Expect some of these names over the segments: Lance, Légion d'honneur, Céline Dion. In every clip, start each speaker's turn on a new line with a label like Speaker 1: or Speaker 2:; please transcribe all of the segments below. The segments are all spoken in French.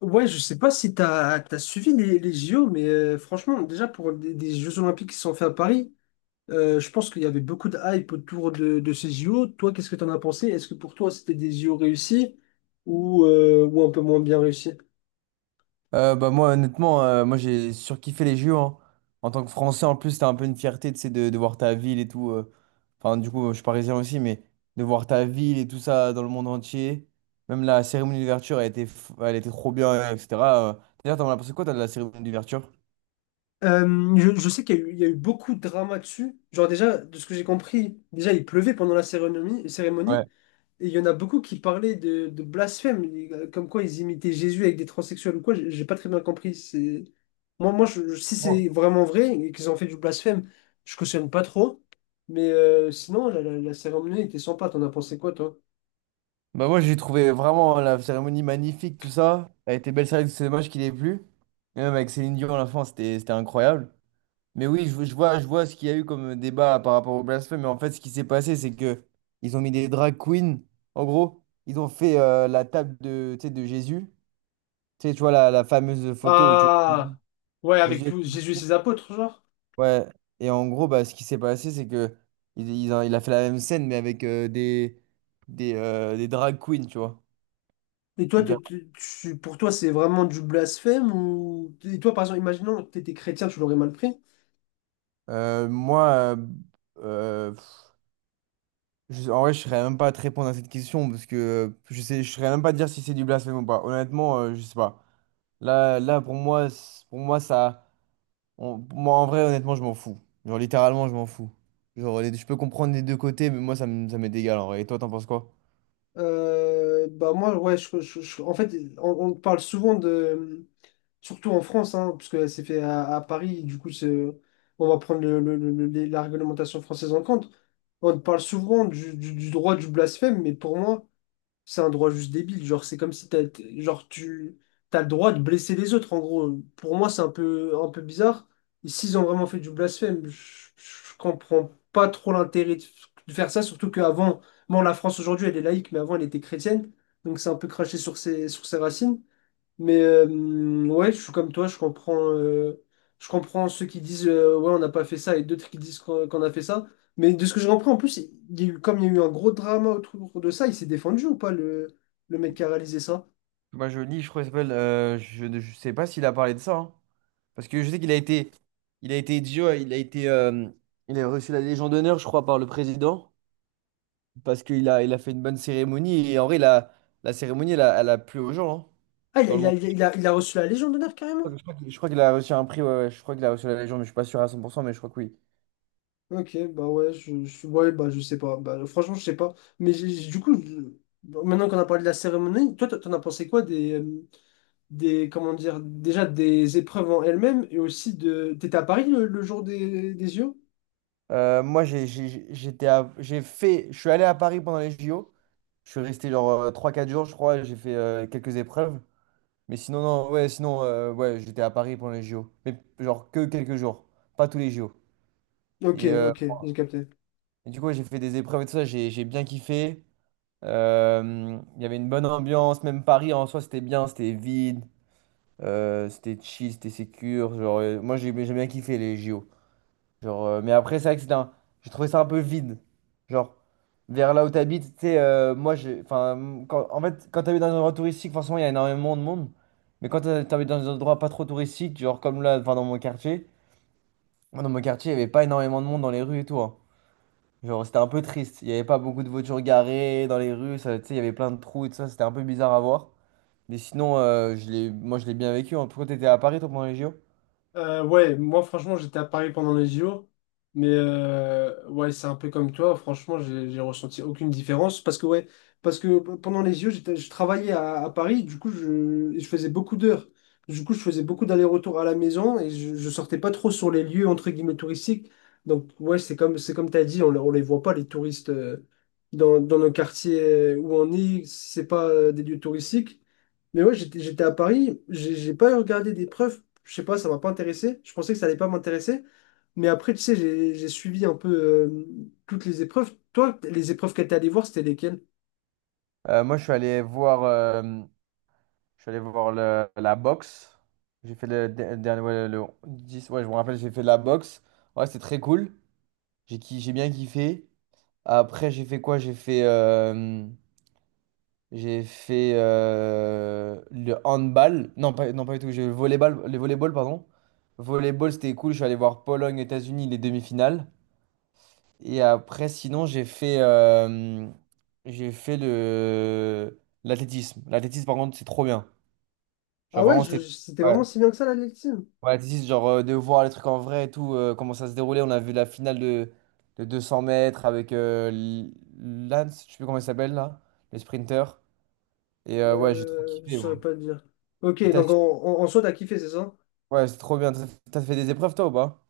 Speaker 1: Ouais, je sais pas si t'as as suivi les JO, mais franchement, déjà pour des Jeux Olympiques qui se sont faits à Paris, je pense qu'il y avait beaucoup de hype autour de ces JO. Toi, qu'est-ce que t'en as pensé? Est-ce que pour toi c'était des JO réussis ou un peu moins bien réussis?
Speaker 2: Bah moi honnêtement moi j'ai surkiffé les JO hein. En tant que Français en plus, c'était un peu une fierté tu sais, de voir ta ville et tout. Enfin, du coup je suis parisien aussi, mais de voir ta ville et tout ça dans le monde entier, même la cérémonie d'ouverture, elle était elle était trop bien, etc euh. D'ailleurs, t'en as pensé quoi toi de la cérémonie d'ouverture?
Speaker 1: Je sais qu'il y a eu beaucoup de drama dessus. Genre déjà, de ce que j'ai compris, déjà il pleuvait pendant la cérémonie,
Speaker 2: Ouais.
Speaker 1: cérémonie. Et il y en a beaucoup qui parlaient de blasphème, comme quoi ils imitaient Jésus avec des transsexuels ou quoi, j'ai pas très bien compris. Moi, si c'est
Speaker 2: Oh.
Speaker 1: vraiment vrai et qu'ils ont fait du blasphème, je cautionne pas trop. Mais sinon, la cérémonie était sympa, t'en as pensé quoi, toi?
Speaker 2: Bah moi, j'ai trouvé vraiment la cérémonie magnifique, tout ça, elle était belle. C'est vrai que c'est dommage qu'il ait plu. Et même avec Céline Dion à la fin, c'était incroyable. Mais oui, je vois ce qu'il y a eu comme débat par rapport au blasphème, mais en fait, ce qui s'est passé, c'est que ils ont mis des drag queens. En gros, ils ont fait la table de, tu sais, de Jésus. Tu sais, tu vois la fameuse photo où tu vois
Speaker 1: Ah! Ouais,
Speaker 2: Jésus.
Speaker 1: avec tout
Speaker 2: Les
Speaker 1: Jésus et
Speaker 2: pieds.
Speaker 1: ses apôtres, genre.
Speaker 2: Ouais. Et en gros, bah, ce qui s'est passé, c'est que il a fait la même scène, mais avec des drag queens, tu vois.
Speaker 1: Et toi,
Speaker 2: Donc,
Speaker 1: pour toi, c'est vraiment du blasphème ou... Et toi, par exemple, imaginons que t'étais chrétien, tu l'aurais mal pris.
Speaker 2: moi, euh, en vrai, je serais même pas à te répondre à cette question parce que je sais, je serais même pas à te dire si c'est du blasphème ou pas. Honnêtement, je sais pas. Là, là, pour moi, pour moi, ça, pour moi, en vrai, honnêtement, je m'en fous. Genre, littéralement, je m'en fous. Genre, je peux comprendre les deux côtés, mais moi, ça m'est égal en vrai. Et toi, t'en penses quoi?
Speaker 1: Bah moi, ouais, en fait, on parle souvent de... Surtout en France, hein, parce que c'est fait à Paris, du coup, on va prendre la réglementation française en compte. On parle souvent du droit du blasphème, mais pour moi, c'est un droit juste débile. Genre, c'est comme si genre, tu as le droit de blesser les autres, en gros. Pour moi, c'est un peu bizarre. Et s'ils ont vraiment fait du blasphème, je comprends pas trop l'intérêt de faire ça, surtout qu'avant, bon, la France aujourd'hui, elle est laïque, mais avant, elle était chrétienne. Donc, c'est un peu craché sur sur ses racines. Mais ouais, je suis comme toi, je comprends ceux qui disent ouais, on n'a pas fait ça et d'autres qui disent qu'on a fait ça. Mais de ce que je comprends, en plus, il y a eu, comme il y a eu un gros drama autour de ça, il s'est défendu ou pas le mec qui a réalisé ça?
Speaker 2: Bah, je lis, je crois, qu'il s'appelle. Je, ne je sais pas s'il a parlé de ça, hein. Parce que je sais qu'il a été idiot, il a reçu la Légion d'honneur, je crois, par le président. Parce qu'il a fait une bonne cérémonie. Et en vrai, la cérémonie, elle a plu aux gens, hein,
Speaker 1: Ah, il a,
Speaker 2: dans le
Speaker 1: il a,
Speaker 2: monde.
Speaker 1: il a, il a- il a reçu la Légion d'honneur carrément?
Speaker 2: Je crois qu'il a reçu un prix. Ouais, ouais, je crois qu'il a reçu la Légion, mais je suis pas sûr à 100%, mais je crois que oui.
Speaker 1: Ok, bah ouais, ouais, bah je sais pas. Bah, franchement, je sais pas. Mais du coup, maintenant qu'on a parlé de la cérémonie, toi, t'en as pensé quoi des, comment dire, déjà des épreuves en elles-mêmes et aussi de... T'étais à Paris le jour des JO?
Speaker 2: Moi, j'ai- j'étais à- j'ai fait, je suis allé à Paris pendant les JO. Je suis resté genre 3-4 jours, je crois. J'ai fait quelques épreuves. Mais sinon, non, ouais, sinon, ouais, j'étais à Paris pendant les JO. Mais genre que quelques jours, pas tous les JO.
Speaker 1: Ok,
Speaker 2: Et, euh,
Speaker 1: ok, j'ai capté.
Speaker 2: et du coup, ouais, j'ai fait des épreuves et tout ça. J'ai bien kiffé. Il y avait une bonne ambiance, même Paris en soi c'était bien, c'était vide, c'était chill, c'était sécure. Genre, moi j'ai bien kiffé les JO. Genre, mais après, c'est vrai que c'était j'ai trouvé ça un peu vide. Genre, vers là où t'habites, tu sais, moi j'ai. Enfin, en fait, quand t'habites dans un endroit touristique, forcément il y a énormément de monde. Mais quand t'habites dans un endroit pas trop touristique, genre comme là, enfin dans mon quartier, moi, dans mon quartier, il y avait pas énormément de monde dans les rues et tout, hein. Genre, c'était un peu triste. Il n'y avait pas beaucoup de voitures garées dans les rues. Tu sais, il y avait plein de trous et tout ça. C'était un peu bizarre à voir. Mais sinon, moi, je l'ai bien vécu. En tout cas, tu étais à Paris, toi, pendant les JO.
Speaker 1: Ouais, moi franchement j'étais à Paris pendant les JO, mais ouais c'est un peu comme toi, franchement j'ai ressenti aucune différence parce que ouais, pendant les JO je travaillais à Paris, du coup je faisais beaucoup d'heures, du coup je faisais beaucoup d'allers-retours à la maison et je sortais pas trop sur les lieux entre guillemets touristiques, donc ouais c'est comme t'as dit, on les voit pas les touristes dans nos quartiers où on est, c'est pas des lieux touristiques. Mais ouais, j'étais à Paris, j'ai pas regardé des preuves je sais pas, ça m'a pas intéressé. Je pensais que ça allait pas m'intéresser. Mais après, tu sais, j'ai suivi un peu euh, toutes les épreuves. Toi, les épreuves que t'es allé voir, c'était lesquelles?
Speaker 2: Moi, je suis allé voir la boxe. J'ai fait le, dernier, ouais, le 10, ouais, je me rappelle, j'ai fait de la boxe. Ouais, c'était très cool. J'ai bien kiffé. Après, j'ai fait quoi? J'ai fait. J'ai fait Le handball. Non, pas, non, pas du tout. J'ai le volleyball, pardon. Volleyball, c'était cool. Je suis allé voir Pologne, États-Unis, les demi-finales. Et après, sinon, j'ai fait le l'athlétisme. L'athlétisme, par contre, c'est trop bien.
Speaker 1: Ah
Speaker 2: Genre,
Speaker 1: ouais,
Speaker 2: vraiment, c'était.
Speaker 1: c'était
Speaker 2: Ouais.
Speaker 1: vraiment si bien que ça, l'athlétisme?
Speaker 2: Ouais, l'athlétisme, genre, de voir les trucs en vrai et tout, comment ça se déroulait. On a vu la finale de 200 mètres avec Lance, je sais plus comment il s'appelle là, le sprinter. Et ouais, j'ai trop
Speaker 1: Je
Speaker 2: kiffé,
Speaker 1: saurais
Speaker 2: moi.
Speaker 1: pas te dire. Ok, donc en soi, t'as kiffé, c'est ça?
Speaker 2: Ouais, c'est trop bien. T'as fait des épreuves, toi, ou pas?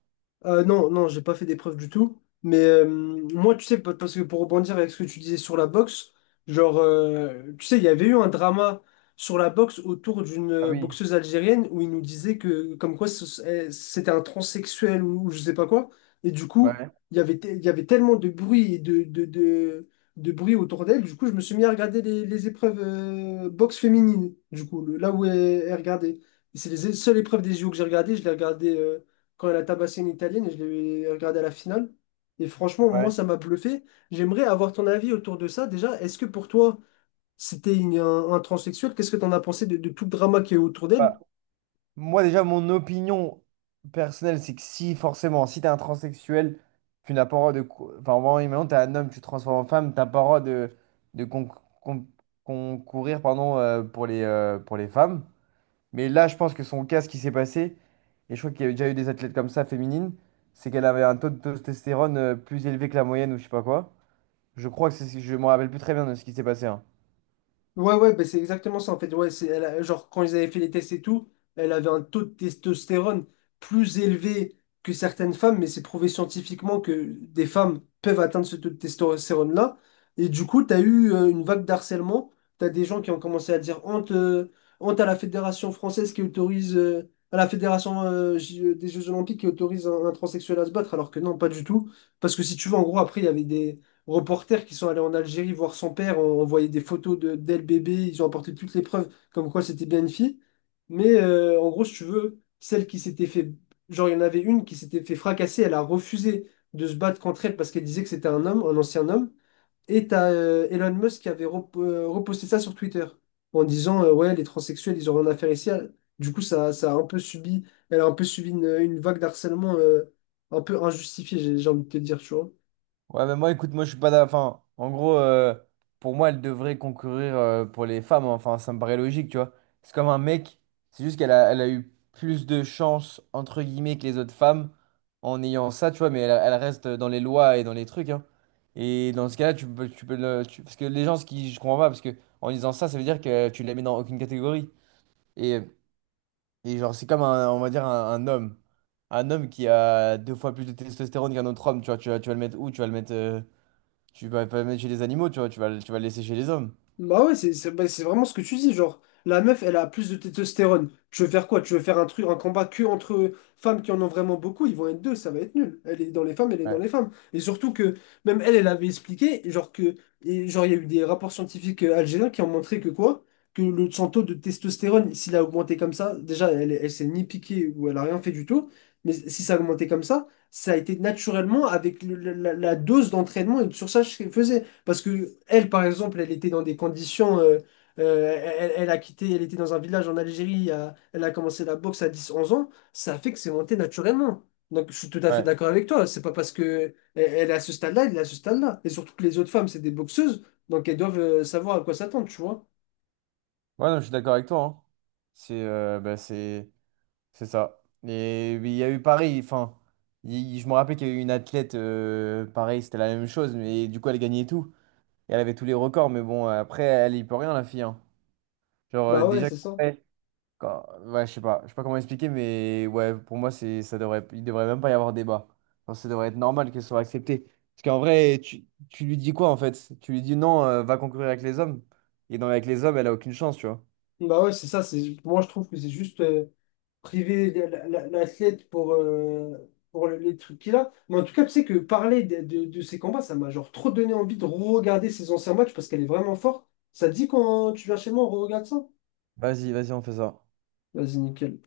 Speaker 1: Non, non, j'ai pas fait d'épreuve du tout. Mais moi, tu sais, parce que pour rebondir avec ce que tu disais sur la boxe, genre, tu sais, il y avait eu un drama sur la boxe autour d'une
Speaker 2: Ah oui,
Speaker 1: boxeuse algérienne où il nous disait que, comme quoi, c'était un transsexuel ou je sais pas quoi. Et du coup,
Speaker 2: ouais,
Speaker 1: il y avait tellement de bruit et de bruit autour d'elle. Du coup, je me suis mis à regarder les épreuves boxe féminine, du coup, là où elle regardait. Et c'est les seules épreuves des JO que j'ai regardées. Je l'ai regardé quand elle a tabassé une Italienne et je l'ai regardé à la finale. Et franchement, moi,
Speaker 2: ouais.
Speaker 1: ça m'a bluffé. J'aimerais avoir ton avis autour de ça. Déjà, est-ce que pour toi, c'était un transsexuel? Qu'est-ce que tu en as pensé de tout le drama qui est autour d'elle?
Speaker 2: Bah moi déjà, mon opinion personnelle, c'est que si forcément, si t'es un transsexuel, tu n'as pas le droit de... Enfin, vraiment, imaginons, t'es un homme, tu te transformes en femme, t'as pas le droit de con- concourir, pardon, pour les femmes. Mais là, je pense que son cas, ce qui s'est passé, et je crois qu'il y a déjà eu des athlètes comme ça, féminines, c'est qu'elle avait un taux de testostérone plus élevé que la moyenne ou je sais pas quoi. Je crois que c'est... Je me rappelle plus très bien de ce qui s'est passé, hein.
Speaker 1: Ouais, ouais, bah, c'est exactement ça en fait. Ouais, genre, quand ils avaient fait les tests et tout, elle avait un taux de testostérone plus élevé que certaines femmes, mais c'est prouvé scientifiquement que des femmes peuvent atteindre ce taux de testostérone-là. Et du coup, tu as eu une vague d'harcèlement. Tu as des gens qui ont commencé à dire honte à la Fédération française qui autorise, à la Fédération des Jeux Olympiques qui autorise un transsexuel à se battre, alors que non, pas du tout. Parce que si tu veux, en gros, après, il y avait des reporters qui sont allés en Algérie voir son père, on voyait des photos d'elle bébé, ils ont apporté toutes les preuves comme quoi c'était bien une fille. Mais en gros, si tu veux, celle qui s'était fait, genre il y en avait une qui s'était fait fracasser, elle a refusé de se battre contre elle parce qu'elle disait que c'était un homme, un ancien homme. Et t'as Elon Musk qui avait reposté ça sur Twitter en disant ouais les transsexuels ils ont rien à faire ici. Du coup ça a un peu subi, elle a un peu subi une vague d'harcèlement un peu injustifiée j'ai envie de te dire tu vois.
Speaker 2: Ouais, mais moi, écoute, moi, je suis pas d'accord. Enfin, en gros, pour moi, elle devrait concourir pour les femmes, hein. Enfin, ça me paraît logique, tu vois. C'est comme un mec, c'est juste qu'elle a eu plus de chance, entre guillemets, que les autres femmes en ayant ça, tu vois. Mais elle, elle reste dans les lois et dans les trucs, hein. Et dans ce cas-là, tu peux le. Parce que les gens, ce qui. Je comprends pas, parce que en disant ça, ça veut dire que tu la mets dans aucune catégorie. Et, et genre, c'est comme, un, on va dire, un homme. Un homme qui a deux fois plus de testostérone qu'un autre homme, tu vois. Tu vas le mettre où? Tu vas pas le mettre chez les animaux, tu vois, tu vas le laisser chez les hommes.
Speaker 1: Bah ouais, bah, c'est vraiment ce que tu dis, genre, la meuf, elle a plus de testostérone. Tu veux faire quoi? Tu veux faire un truc, un combat que entre femmes qui en ont vraiment beaucoup, ils vont être deux, ça va être nul. Elle est dans les femmes, elle est dans
Speaker 2: Ouais,
Speaker 1: les femmes. Et surtout que, même elle, elle avait expliqué, genre que, et genre, il y a eu des rapports scientifiques algériens qui ont montré que quoi? Que son taux de testostérone, s'il a augmenté comme ça, déjà, elle, elle s'est ni piquée ou elle a rien fait du tout, mais si ça a augmenté comme ça a été naturellement avec la dose d'entraînement et de surcharge qu'elle faisait. Parce que elle, par exemple, elle était dans des conditions. Elle a quitté, elle était dans un village en Algérie, elle a commencé la boxe à 10-11 ans. Ça fait que c'est monté naturellement. Donc je suis tout à fait
Speaker 2: ouais.
Speaker 1: d'accord avec toi. C'est pas parce que elle, elle est à ce stade-là, elle est à ce stade-là. Et surtout que les autres femmes, c'est des boxeuses, donc elles doivent savoir à quoi s'attendre, tu vois.
Speaker 2: Ouais, non, je suis d'accord avec toi, hein. C'est bah, c'est ça. Et il y a eu pareil, enfin, je me rappelle qu'il y a eu une athlète, pareil, c'était la même chose, mais du coup, elle gagnait tout. Et elle avait tous les records, mais bon, après, elle y peut rien, la fille, hein. Genre,
Speaker 1: Bah ouais,
Speaker 2: déjà.
Speaker 1: c'est ça.
Speaker 2: Ouais, je sais pas comment expliquer, mais ouais, pour moi, ça devrait, il devrait même pas y avoir débat. Enfin, ça devrait être normal qu'elle soit acceptée. Parce qu'en vrai, tu lui dis quoi en fait? Tu lui dis non, va concourir avec les hommes. Et dans avec les hommes, elle a aucune chance, tu vois.
Speaker 1: Bah ouais, c'est ça. Moi, je trouve que c'est juste. Priver l'athlète pour les trucs qu'il a. Mais en tout cas, tu sais que parler de ces combats, ça m'a genre trop donné envie de regarder ses anciens matchs parce qu'elle est vraiment forte. Ça te dit quand tu viens chez moi, on regarde ça?
Speaker 2: Vas-y, vas-y, on fait ça.
Speaker 1: Vas-y, nickel.